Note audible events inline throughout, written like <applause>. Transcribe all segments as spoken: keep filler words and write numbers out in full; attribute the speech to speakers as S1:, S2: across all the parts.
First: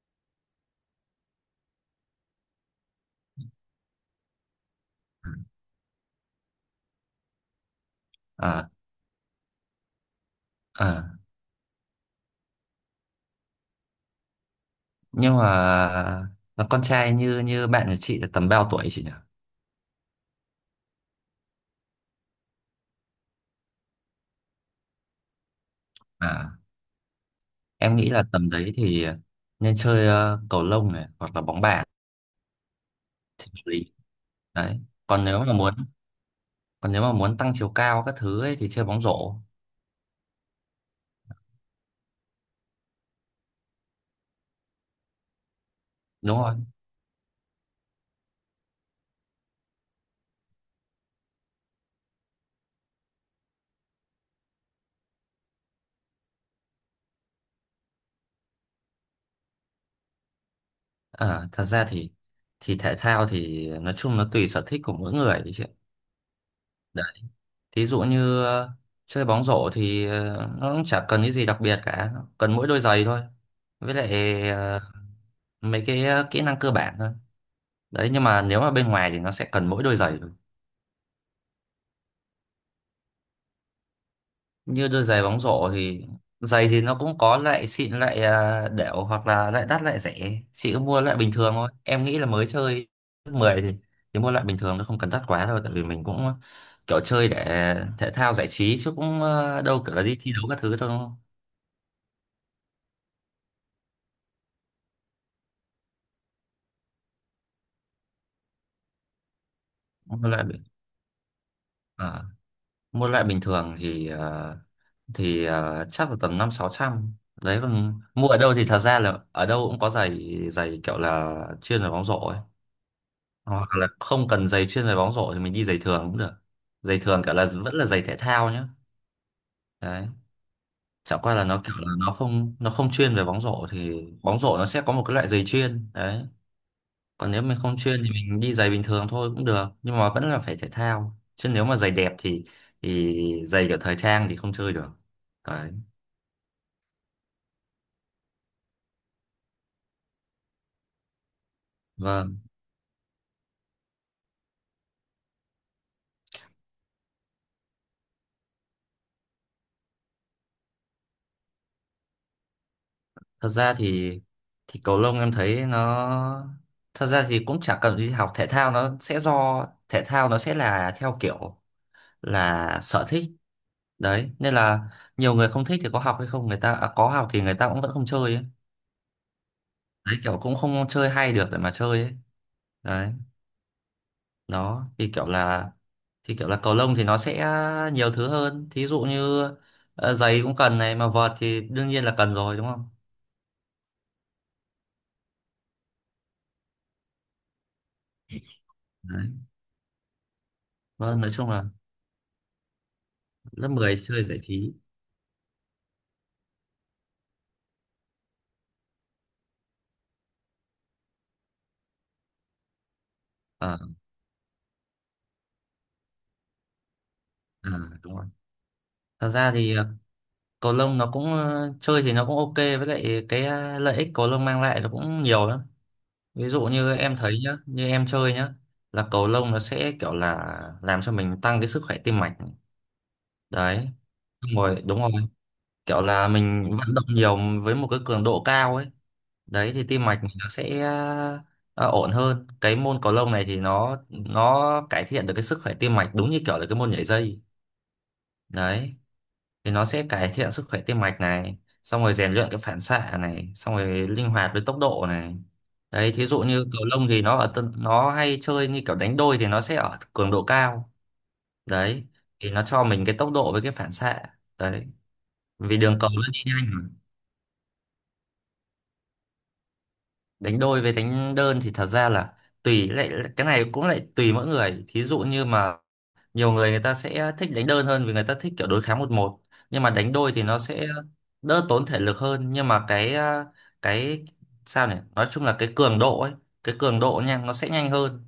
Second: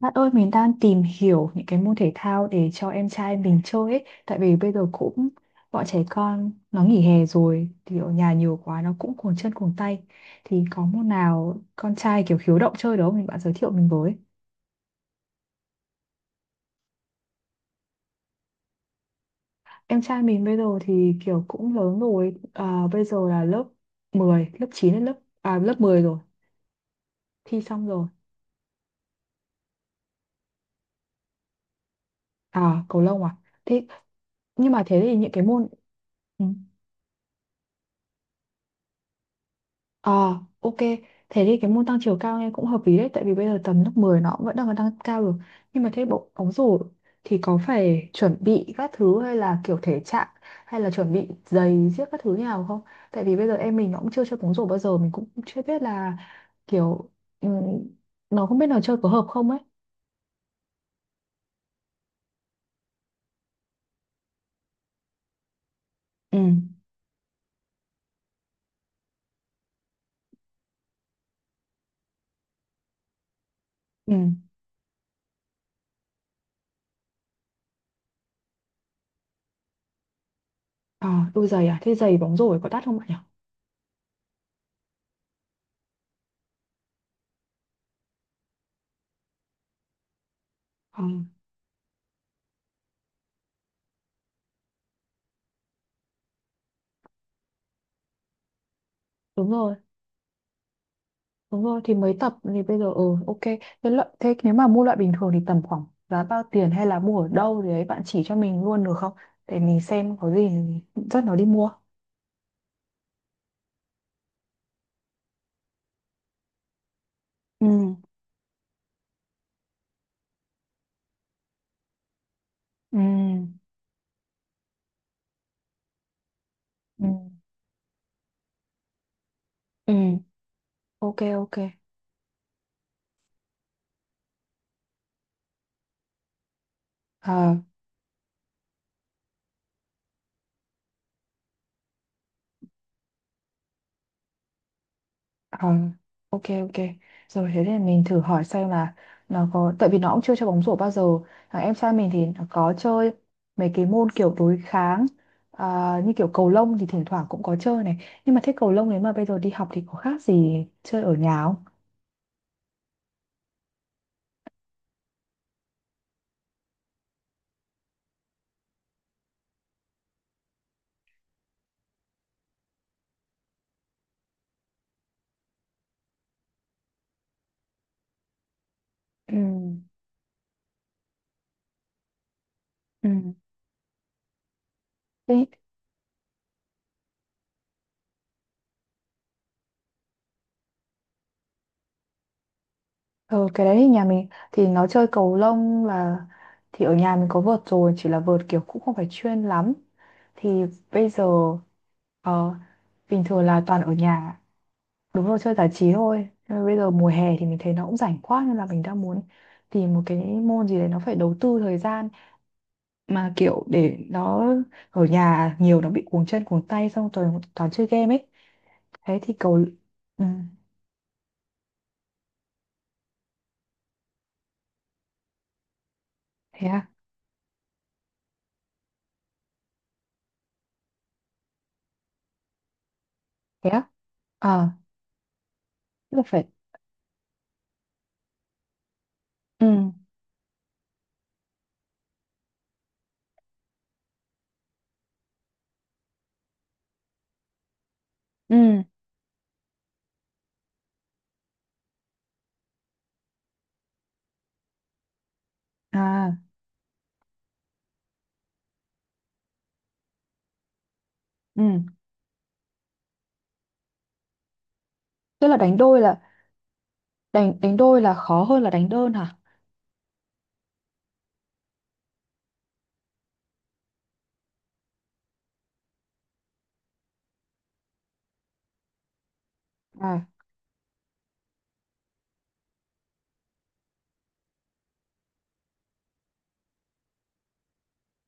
S1: Bạn ơi, mình đang tìm hiểu những cái môn thể thao để cho em trai mình chơi ấy. Tại vì bây giờ cũng bọn trẻ con nó nghỉ hè rồi thì ở nhà nhiều
S2: à,
S1: quá nó cũng cuồng chân cuồng tay. Thì có môn
S2: à.
S1: nào con trai kiểu khiếu động chơi đó mình bạn giới thiệu mình với.
S2: nhưng mà mà con trai như như bạn của chị là tầm bao tuổi chị nhỉ?
S1: Em trai mình bây giờ thì kiểu cũng lớn rồi, à, bây giờ là lớp mười lớp chín đến lớp à, lớp mười rồi,
S2: à
S1: thi xong
S2: em
S1: rồi.
S2: nghĩ là tầm đấy thì nên chơi ờ, cầu lông này hoặc là bóng bàn
S1: À, cầu lông à?
S2: thì hợp
S1: Thế
S2: lý.
S1: nhưng
S2: Đấy,
S1: mà thế thì
S2: còn
S1: những
S2: nếu
S1: cái
S2: mà
S1: môn
S2: muốn
S1: ừ.
S2: còn nếu mà muốn tăng chiều cao các thứ ấy, thì chơi bóng rổ.
S1: Ờ, ok. Thế thì cái môn tăng chiều cao nghe cũng hợp lý đấy. Tại vì bây giờ tầm lớp mười nó cũng vẫn đang còn tăng cao được. Nhưng mà thế bộ
S2: Đúng
S1: bóng
S2: rồi.
S1: rổ thì có phải chuẩn bị các thứ hay là kiểu thể trạng hay là chuẩn bị giày giết các thứ như nào không? Tại vì bây giờ em mình nó cũng chưa chơi bóng rổ bao giờ. Mình cũng chưa biết là kiểu ừ, nó không biết là chơi có hợp không ấy.
S2: À, thật ra thì thì thể thao thì nói chung nó tùy sở thích của mỗi người ấy chị ạ.
S1: Ừ,
S2: Đấy, thí dụ như ờ, chơi bóng rổ thì ờ, nó cũng chả cần cái gì đặc biệt cả, cần mỗi đôi giày thôi, với lại
S1: ừ.
S2: ờ, mấy cái ờ, kỹ năng cơ bản thôi. Đấy, nhưng mà nếu mà bên ngoài thì nó sẽ cần mỗi đôi giày thôi,
S1: Ờ, đôi giày à? Thế giày bóng rổ có đắt không bạn nhỉ?
S2: như đôi giày bóng rổ thì giày thì nó cũng có loại xịn loại ờ, đểu, hoặc là loại đắt loại rẻ. Chị cứ mua
S1: Ờ,
S2: loại bình thường thôi, em nghĩ là mới chơi lớp mười thì thì mua loại bình thường, nó không cần đắt quá đâu, tại vì mình cũng ờ, kiểu chơi để thể thao giải trí chứ cũng
S1: đúng
S2: ờ,
S1: rồi.
S2: đâu kiểu là đi thi đấu các thứ đâu, đúng không?
S1: Đúng rồi, thì mấy tập thì bây giờ ừ, ok. Thế, lợi, thế nếu mà mua loại bình thường thì tầm khoảng giá bao tiền hay là mua ở đâu thì ấy bạn chỉ cho mình luôn được không? Để mình xem
S2: mua
S1: có
S2: loại
S1: gì
S2: bình-
S1: dắt nó đi mua.
S2: ờ, Mua loại bình thường thì ờ, thì ờ, chắc là tầm năm sáu trăm. Đấy,
S1: Ừ,
S2: còn mua ở đâu thì thật ra là ở đâu cũng có giày, giày kiểu là chuyên về bóng rổ ấy,
S1: ừ,
S2: hoặc là không cần giày chuyên về bóng rổ thì mình đi giày thường cũng được. Giày
S1: ừ.
S2: thường kiểu là vẫn là giày thể thao nhá.
S1: Ừ,
S2: Đấy, chẳng
S1: ok,
S2: qua là
S1: ok.
S2: nó kiểu là nó không nó không chuyên về bóng rổ, thì bóng rổ nó sẽ có một cái loại giày chuyên đấy. Còn nếu
S1: Ờ,
S2: mình không chuyên thì mình đi giày bình thường thôi cũng được, nhưng mà vẫn là phải thể thao, chứ nếu mà giày đẹp thì thì giày kiểu thời trang thì không chơi được.
S1: ờ,
S2: Đấy.
S1: ok, ok, rồi thế thì mình thử hỏi xem là nó có tại vì nó cũng chưa chơi bóng rổ bao giờ, thằng em trai mình thì
S2: Vâng.
S1: nó có chơi mấy cái môn kiểu đối kháng, à, như kiểu cầu lông thì thỉnh thoảng cũng có chơi này, nhưng mà thế cầu lông nếu mà bây giờ đi học thì có khác gì chơi ở nhà không?
S2: Thật ra thì thì cầu lông em thấy nó, thật ra thì cũng chả cần đi học. Thể thao nó sẽ do thể thao nó sẽ là theo kiểu là sở thích. Đấy nên là nhiều người không thích thì có học hay không, người ta à, có học thì người ta cũng vẫn không chơi ấy.
S1: Ừ,
S2: Đấy, kiểu cũng không chơi hay được để mà chơi ấy. Đấy,
S1: ừ.
S2: nó thì kiểu
S1: Thế,
S2: là thì kiểu là cầu lông thì nó sẽ nhiều thứ hơn, thí dụ như ờ, giày cũng cần này, mà vợt thì đương nhiên là cần rồi đúng không.
S1: ờ, cái đấy thì nhà mình thì nó chơi cầu lông là thì ở nhà mình có vợt rồi chỉ là vợt kiểu cũng không phải
S2: Đấy.
S1: chuyên lắm thì bây
S2: Vâng,
S1: giờ
S2: nói chung là
S1: ờ, bình thường là
S2: lớp
S1: toàn ở
S2: mười chơi giải
S1: nhà.
S2: trí.
S1: Đúng rồi, chơi giải trí thôi. Nhưng mà bây giờ mùa hè thì mình thấy nó cũng rảnh quá nên là mình đang muốn tìm một cái môn gì đấy nó phải đầu tư thời gian mà kiểu
S2: Ờ.
S1: để nó ở nhà nhiều nó bị cuồng chân cuồng tay xong toàn toàn
S2: À,
S1: chơi game
S2: đúng
S1: ấy.
S2: rồi.
S1: Thế
S2: Thật
S1: thì
S2: ra
S1: cầu
S2: thì ờ,
S1: ừ.
S2: cầu lông nó cũng ờ, chơi thì nó cũng ok, với lại cái ờ, lợi ích cầu lông mang lại nó cũng nhiều lắm. Ví dụ
S1: Thế à?
S2: như em thấy nhá, như em chơi nhá, là cầu lông nó sẽ kiểu là làm cho mình tăng cái sức khỏe tim mạch.
S1: Thế
S2: Đấy,
S1: à?
S2: đúng
S1: À,
S2: rồi, đúng rồi. Kiểu
S1: tức là
S2: là
S1: phải
S2: mình vận động nhiều với một cái cường độ cao ấy.
S1: ừ,
S2: Đấy thì tim mạch mình nó sẽ ờ, ổn hơn. Cái môn cầu lông này thì nó nó cải thiện được cái sức khỏe tim mạch, đúng như kiểu là cái môn nhảy dây.
S1: ừ,
S2: Đấy. Thì nó sẽ cải thiện sức khỏe tim mạch này, xong rồi rèn luyện cái phản xạ này, xong rồi linh hoạt với tốc độ này. Đấy, thí
S1: à,
S2: dụ như cầu lông thì nó ở tân- nó hay chơi như kiểu đánh đôi thì nó sẽ ở cường độ cao.
S1: ừ,
S2: Đấy thì nó cho mình cái tốc độ với cái phản xạ. Đấy,
S1: tức là đánh
S2: vì đường
S1: đôi
S2: cầu
S1: là
S2: nó đi nhanh mà.
S1: đánh đánh đôi là khó hơn là đánh đơn hả?
S2: Đánh đôi với đánh đơn thì thật ra là tùy, lại cái này cũng lại tùy mỗi người. Thí dụ như mà nhiều người người ta sẽ thích đánh đơn hơn, vì người ta thích kiểu đối kháng một một. Nhưng mà đánh
S1: À,
S2: đôi thì nó sẽ đỡ tốn thể lực hơn, nhưng mà cái à, cái sao nhỉ, nói chung là cái cường độ ấy, cái cường độ nha nó sẽ nhanh hơn.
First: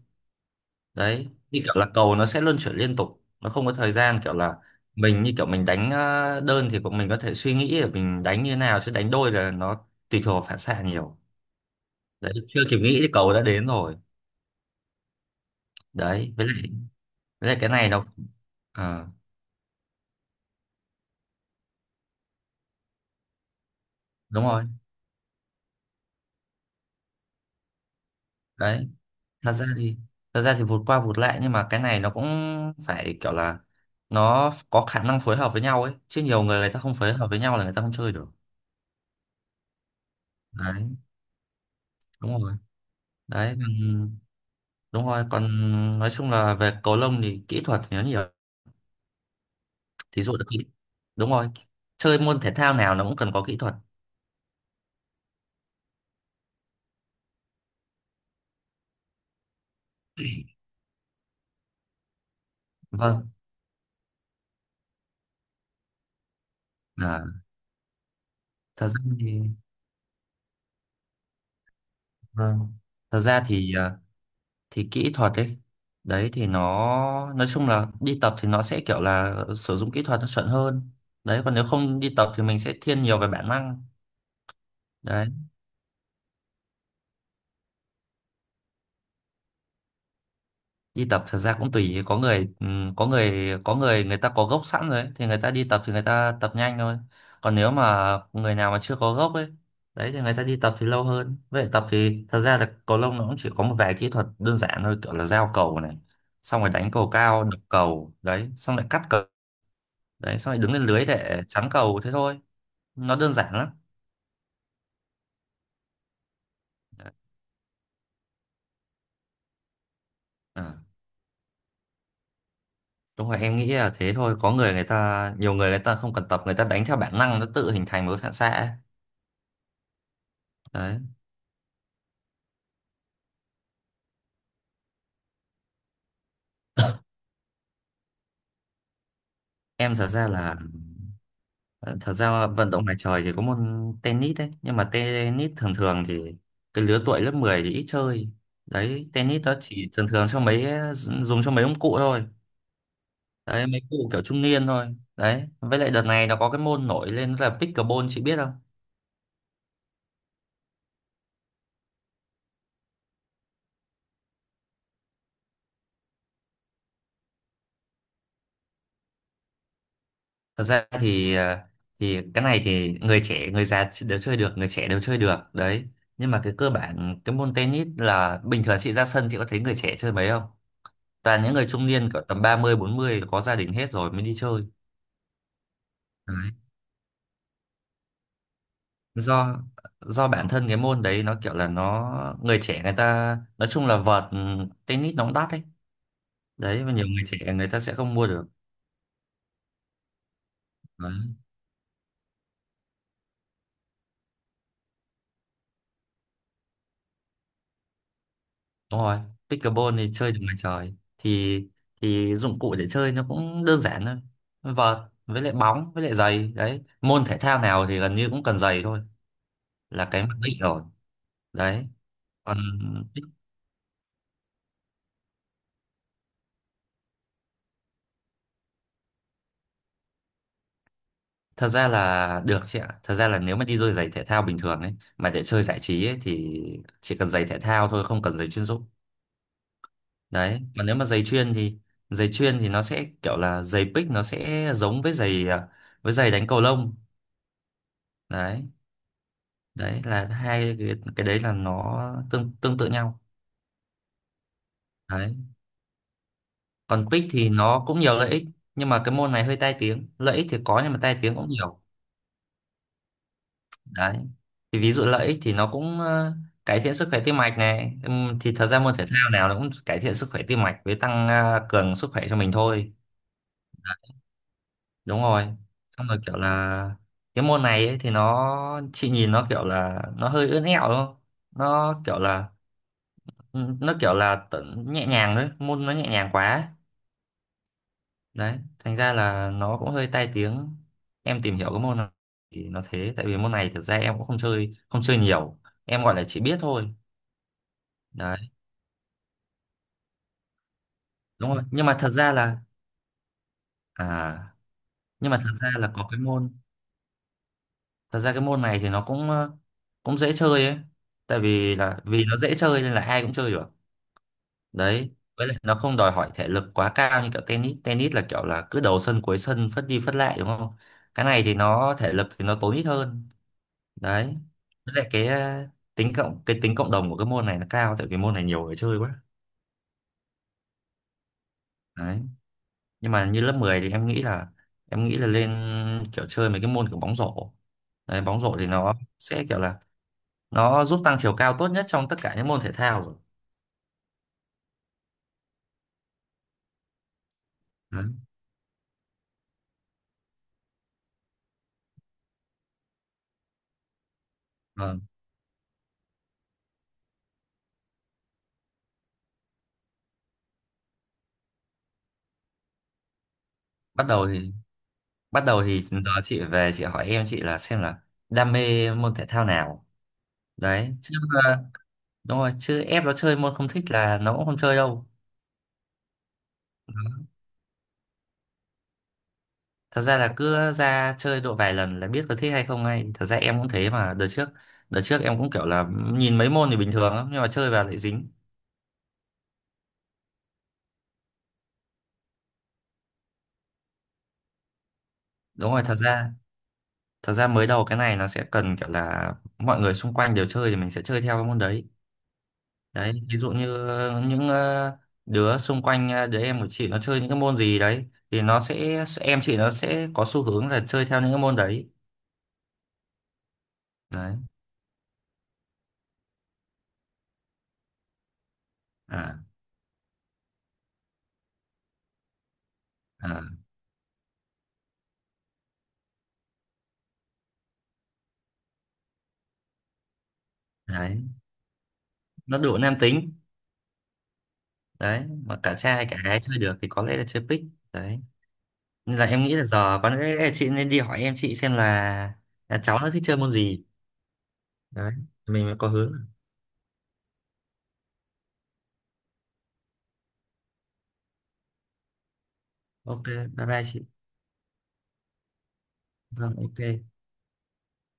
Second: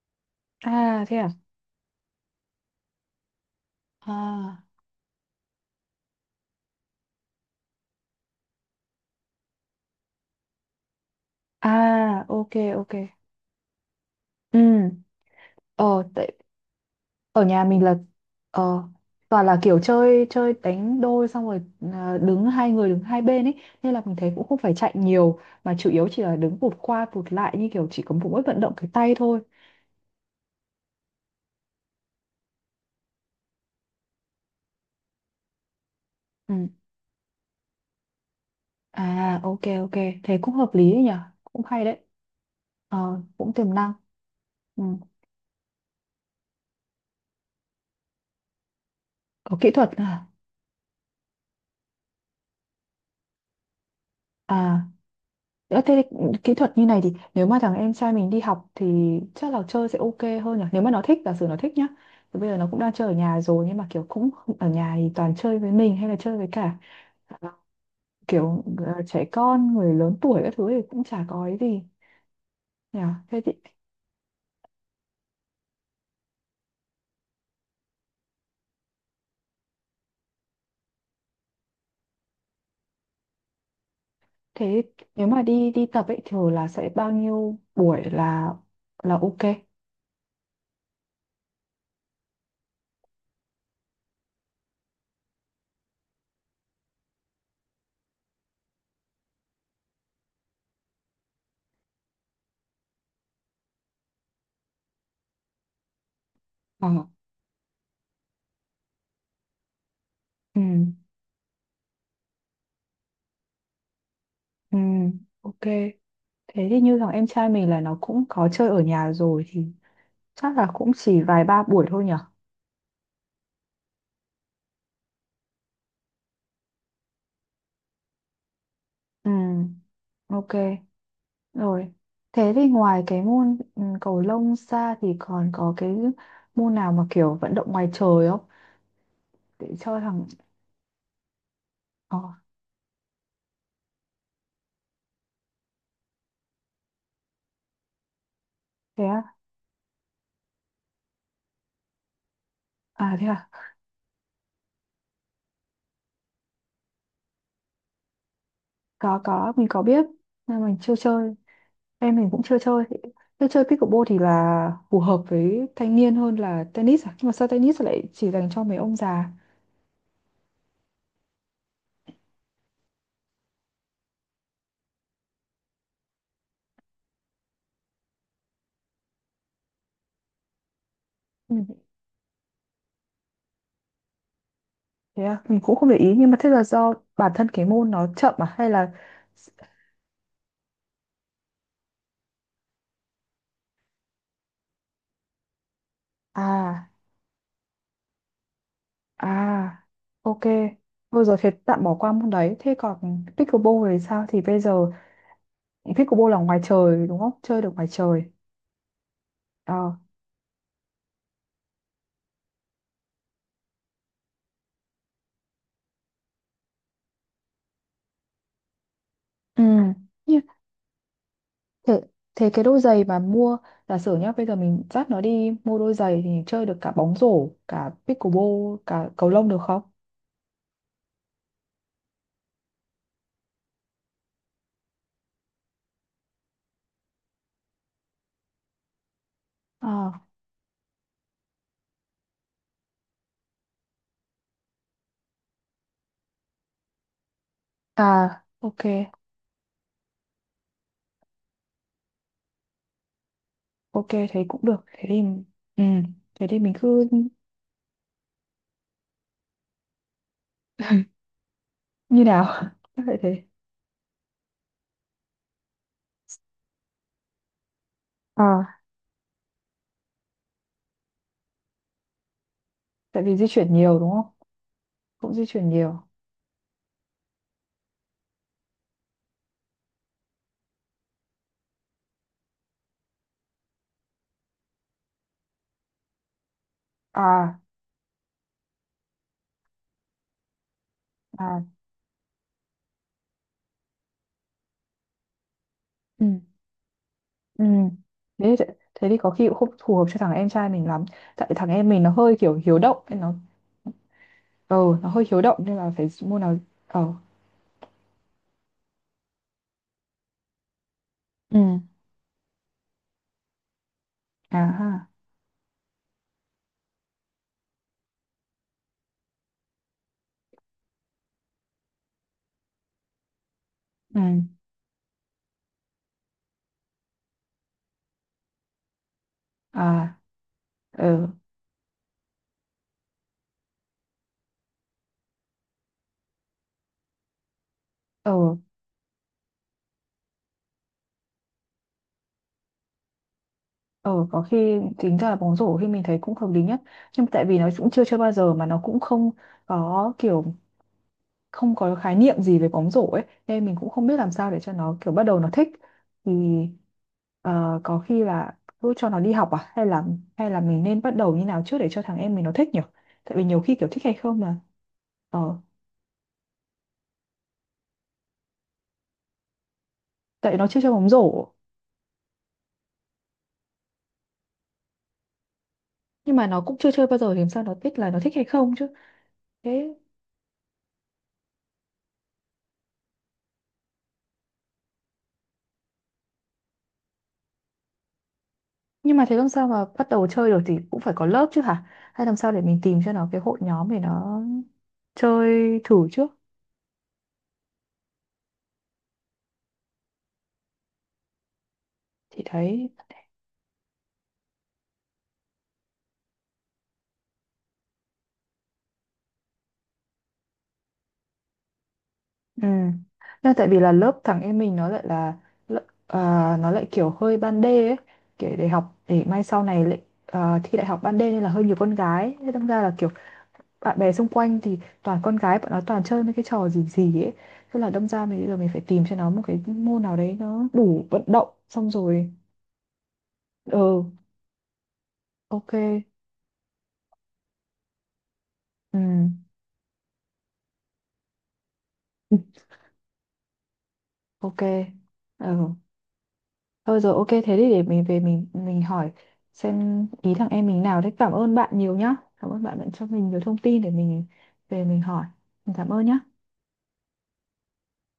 S1: à, thế
S2: Đấy
S1: à,
S2: như kiểu là cầu nó sẽ luân chuyển liên tục, nó không có thời gian kiểu là
S1: à,
S2: mình như kiểu mình đánh à, đơn thì cũng mình có thể suy nghĩ để mình đánh như thế nào, chứ đánh đôi là nó tùy thuộc vào phản xạ nhiều.
S1: à,
S2: Đấy,
S1: ok,
S2: chưa kịp
S1: ok,
S2: nghĩ thì cầu đã đến rồi.
S1: ừ, ờ, tại
S2: Đấy, với lại
S1: ở
S2: với lại
S1: nhà
S2: cái
S1: mình
S2: này
S1: là,
S2: nó
S1: ờ,
S2: Ờ,
S1: toàn là kiểu chơi chơi đánh đôi xong rồi, à, đứng hai người đứng hai bên ấy nên là mình thấy
S2: đúng
S1: cũng không
S2: rồi.
S1: phải chạy nhiều mà chủ yếu chỉ là đứng vụt qua vụt lại như kiểu chỉ có mỗi vận động
S2: Đấy,
S1: cái tay thôi.
S2: thật ra thì thật ra thì vụt qua vụt lại, nhưng mà cái này nó cũng phải kiểu là nó có khả năng phối hợp với nhau ấy, chứ nhiều người
S1: Ừ,
S2: người ta không phối hợp với nhau là người ta không chơi được.
S1: à, ok, ok, thế cũng hợp
S2: Đấy,
S1: lý đấy nhỉ, cũng hay đấy.
S2: đúng rồi.
S1: Ờ, cũng
S2: đấy
S1: tiềm năng.
S2: còn-
S1: Ừ.
S2: Đúng rồi, còn nói chung là về cầu lông thì kỹ thuật thì nó nhiều,
S1: Có kỹ thuật
S2: thí
S1: à?
S2: dụ là kỹ. Đúng rồi, chơi môn thể thao nào nó cũng cần có kỹ thuật.
S1: À, ờ, thế thì kỹ thuật như này thì nếu mà thằng em trai mình đi học thì chắc là chơi sẽ ok hơn nhỉ? Nếu mà nó thích, giả sử nó thích nhá. Thì bây giờ nó cũng đang chơi ở
S2: Vâng.
S1: nhà rồi nhưng mà kiểu cũng ở nhà thì toàn chơi với mình hay là chơi với cả
S2: à,
S1: ờ, kiểu
S2: thật
S1: ờ,
S2: ra
S1: trẻ
S2: thì
S1: con, người lớn tuổi các thứ thì cũng chả có ấy gì
S2: Vâng,
S1: nhỉ?
S2: thật
S1: Thế
S2: ra
S1: thì
S2: thì à, thì kỹ thuật ấy, đấy thì nó nói chung là đi tập thì nó sẽ kiểu là sử dụng kỹ thuật nó chuẩn hơn. Đấy, còn nếu không đi tập thì mình sẽ thiên nhiều về bản năng.
S1: thế nếu
S2: Đấy.
S1: mà đi đi tập ấy thường là sẽ bao nhiêu buổi là là ok?
S2: Đi tập thật ra cũng tùy, có người ừm, có người có người người ta có gốc sẵn rồi ấy, thì người ta đi tập thì người ta tập nhanh thôi. Còn nếu mà người nào mà chưa có gốc ấy, đấy thì người ta đi tập thì lâu hơn. Vậy tập thì thật ra là cầu lông nó cũng chỉ có một vài kỹ thuật đơn giản thôi, kiểu là giao cầu này, xong rồi
S1: Ờ.
S2: đánh cầu cao, đập cầu đấy, xong lại cắt cầu. Đấy, xong rồi
S1: Ừ.
S2: đứng lên lưới để chắn cầu thế thôi. Nó đơn giản lắm.
S1: Ừ. Ok. Thế thì như thằng em trai mình là nó cũng có chơi ở nhà rồi thì chắc
S2: Ờ,
S1: là cũng chỉ vài ba buổi thôi nhở?
S2: đúng rồi, em nghĩ là thế thôi. Có người người ta, nhiều người người ta không cần tập, người ta đánh theo bản năng, nó tự hình thành một cái phản xạ ấy.
S1: Ừ, ok,
S2: Đấy.
S1: rồi. Thế thì ngoài cái môn ừ, cầu lông ra thì còn có cái môn nào mà kiểu vận động ngoài trời không? Để
S2: Em
S1: chơi
S2: thật
S1: thằng...
S2: ra là ờ, thật
S1: Ờ,
S2: ra vận động ngoài trời thì có môn tennis đấy, nhưng mà tennis thường thường thì cái lứa tuổi lớp mười thì ít chơi.
S1: thế
S2: Đấy,
S1: à?
S2: tennis nó chỉ thường thường cho mấy dùng cho mấy ông cụ thôi.
S1: À, thế à?
S2: Đấy, mấy cụ kiểu trung niên thôi. Đấy, với lại đợt này nó có cái môn nổi lên là pickleball, chị biết không?
S1: Có, có, mình có biết. Nhưng mình chưa chơi. Em mình cũng chưa chơi. Thế chơi pickleball thì là phù hợp với thanh niên hơn là tennis à? Nhưng mà sao tennis lại chỉ dành cho mấy ông già?
S2: Thật ra thì ờ, thì cái này thì người trẻ người già đều chơi được, người trẻ đều chơi được. Đấy, nhưng mà cái cơ bản cái môn tennis là bình thường chị ra sân chị có thấy người trẻ chơi mấy không, toàn những
S1: Mình,
S2: người trung niên cỡ tầm ba mươi bốn mươi có gia đình hết rồi mới đi chơi.
S1: thế à? Mình cũng không để ý. Nhưng mà thế
S2: Đấy.
S1: là do bản thân cái môn nó chậm à? Hay là...
S2: Do do bản thân cái môn đấy nó kiểu là nó, người trẻ người ta nói chung là vợt ừ, tennis nó cũng đắt ấy. Đấy,
S1: À,
S2: và nhiều người trẻ người ta sẽ không mua được.
S1: à, ok.
S2: Đấy.
S1: Thôi rồi thế tạm bỏ qua môn đấy. Thế còn pickleball thì sao? Thì bây giờ pickleball là ngoài trời đúng không? Chơi được ngoài trời.
S2: Đúng rồi,
S1: Ờ.
S2: pickleball thì chơi được ngoài trời, thì thì dụng cụ để chơi nó cũng đơn giản thôi. Vợt với lại bóng với lại giày đấy. Môn thể thao nào thì gần như cũng cần giày thôi,
S1: Ừ.
S2: là cái mặc
S1: Nhưng
S2: định rồi. Đấy.
S1: thế, thế
S2: Còn
S1: cái đôi giày mà mua giả sử nhá, bây giờ mình dắt nó đi mua đôi giày thì chơi được cả bóng rổ, cả pickleball, cả cầu lông được không?
S2: thật ra là được chị ạ. Thật ra là nếu mà đi đôi giày thể thao bình thường ấy mà để chơi giải trí ấy thì chỉ cần giày thể thao thôi, không cần giày chuyên dụng.
S1: Ờ.
S2: Đấy, mà nếu mà giày chuyên thì giày chuyên thì nó sẽ kiểu là giày pick nó sẽ giống với giày à, với giày đánh cầu lông.
S1: À,
S2: Đấy,
S1: ok.
S2: đấy là hai cái, cái đấy là nó tương tương tự nhau.
S1: Ok, thế cũng được. Thế thì
S2: Đấy
S1: ừ, thế thì mình
S2: còn
S1: cứ
S2: pick thì nó cũng nhiều lợi ích, nhưng mà cái môn này hơi tai tiếng. Lợi ích thì có nhưng mà tai tiếng cũng nhiều.
S1: như nào? <laughs> Chắc vậy thế.
S2: Đấy, thì ví dụ lợi ích thì nó cũng ờ, cải thiện sức khỏe tim mạch này. Ừm, thì thật
S1: À,
S2: ra môn thể thao nào nó cũng cải thiện sức khỏe tim mạch với tăng ờ, cường sức khỏe cho mình thôi.
S1: tại vì di chuyển nhiều đúng không?
S2: Đúng
S1: Cũng
S2: rồi,
S1: di chuyển nhiều.
S2: xong rồi kiểu là cái môn này ấy, thì nó chị nhìn nó kiểu là nó hơi ướn ẹo đúng không, nó kiểu là nó kiểu là tự- nhẹ nhàng. Đấy môn nó nhẹ nhàng quá ấy.
S1: À,
S2: Đấy thành ra là nó cũng hơi tai tiếng. Em tìm
S1: à,
S2: hiểu cái môn này thì nó thế, tại vì môn này thực ra em cũng không chơi không chơi nhiều, em gọi
S1: ừ,
S2: là chỉ biết thôi.
S1: ừ.
S2: Đấy,
S1: Thế, thì- thế thì có khi cũng không phù hợp cho thằng em trai mình lắm. Tại
S2: đúng rồi.
S1: thằng
S2: nhưng
S1: em
S2: mà
S1: mình nó
S2: thật ra
S1: hơi
S2: là
S1: kiểu hiếu động nên nó
S2: à
S1: ờ nó hơi
S2: nhưng mà
S1: hiếu
S2: thật
S1: động
S2: ra
S1: nên
S2: là
S1: là phải
S2: có cái
S1: mua nào,
S2: môn,
S1: ờ,
S2: thật ra cái môn này thì nó cũng ờ, cũng dễ chơi ấy, tại
S1: ừ,
S2: vì là vì nó dễ chơi nên là ai cũng chơi được.
S1: à ha,
S2: Đấy, với lại nó không đòi hỏi thể lực quá cao như kiểu tennis. Tennis là kiểu là cứ đầu sân cuối sân phất đi phất lại đúng không. Cái này thì nó thể lực thì nó tốn ít hơn. Đấy,
S1: ừ,
S2: với lại cái ờ, tính cộng cái tính cộng đồng của cái môn này nó cao, tại vì môn này nhiều người chơi quá.
S1: à, ờ,
S2: Đấy, nhưng mà như lớp mười thì em nghĩ là em nghĩ là lên kiểu chơi mấy cái môn kiểu bóng rổ. Đấy
S1: ờ,
S2: bóng rổ thì nó sẽ kiểu là nó giúp tăng chiều cao tốt nhất trong tất cả những môn thể thao rồi.
S1: ờ, có khi tính ra là bóng rổ khi mình thấy cũng hợp lý nhất nhưng mà tại vì nó cũng chưa
S2: Đấy.
S1: chơi bao giờ mà nó cũng không có kiểu không có khái niệm gì về bóng rổ ấy nên mình cũng không biết làm sao để cho nó
S2: Vâng.
S1: kiểu bắt đầu nó thích thì, ờ, có khi là cứ cho nó đi học à hay là hay là mình nên bắt đầu như nào trước để cho thằng em mình nó thích nhỉ, tại vì nhiều khi kiểu thích
S2: Bắt
S1: hay
S2: đầu
S1: không
S2: thì
S1: là
S2: bắt
S1: ờ
S2: đầu thì giờ chị về chị hỏi em chị là xem là đam mê môn thể thao nào.
S1: tại nó chưa chơi
S2: Đấy
S1: bóng
S2: chứ
S1: rổ
S2: ờ, đúng rồi, chứ ép nó chơi môn không thích là nó cũng không chơi đâu.
S1: nhưng mà nó cũng chưa chơi bao giờ thì làm sao nó biết là nó thích hay không chứ thế
S2: Thật ra là cứ ra chơi độ vài lần là biết có thích hay không ngay, thật ra em cũng thế mà. Đợt trước đợt trước em cũng kiểu là nhìn mấy môn thì bình thường lắm, nhưng mà chơi vào lại dính.
S1: nhưng mà thế làm sao mà bắt đầu chơi được thì cũng phải có lớp chứ hả hay làm sao để mình tìm cho nó cái hội nhóm để nó
S2: Đúng
S1: chơi
S2: rồi, thật
S1: thử
S2: ra
S1: trước
S2: thật ra mới đầu cái này nó sẽ cần kiểu là mọi người xung quanh đều chơi, thì mình sẽ chơi theo cái môn đấy.
S1: thì thấy.
S2: Đấy ví dụ như những ờ, đứa xung quanh ờ, đứa em của chị nó chơi những cái môn gì đấy thì nó sẽ em chị nó sẽ có xu hướng là chơi theo những cái môn đấy.
S1: Ừ. Nhưng tại vì là lớp
S2: Đấy.
S1: thằng em mình nó lại là lợ- à, nó lại kiểu hơi ban đê ấy, kiểu để học để
S2: À,
S1: mai sau này lại, à, thi đại học ban đê nên là hơi nhiều con gái, thế đâm ra là kiểu
S2: à.
S1: bạn bè xung quanh thì toàn con gái, bọn nó toàn chơi mấy cái trò gì gì ấy. Thế là đâm ra mình bây giờ mình phải tìm cho nó một cái môn nào đấy nó đủ vận
S2: Đấy
S1: động xong rồi.
S2: nó đủ nam tính.
S1: Ừ,
S2: Đấy mà cả
S1: ok.
S2: trai cả gái chơi được thì có lẽ là chơi pick. Đấy
S1: Ừ,
S2: nên là em nghĩ là giờ có lẽ là chị nên đi hỏi em chị xem là,
S1: <laughs>
S2: là cháu nó thích chơi môn gì.
S1: ok.
S2: Đấy mình
S1: Ừ.
S2: mới có hướng.
S1: Thôi rồi, ok, thế thì để mình về mình mình hỏi xem ý thằng em mình nào đấy. Cảm ơn bạn nhiều nhá. Cảm ơn bạn đã cho
S2: Ok,
S1: mình nhiều thông
S2: bye
S1: tin
S2: bye
S1: để
S2: chị.
S1: mình về mình hỏi. Mình cảm ơn nhá.
S2: Vâng, ok.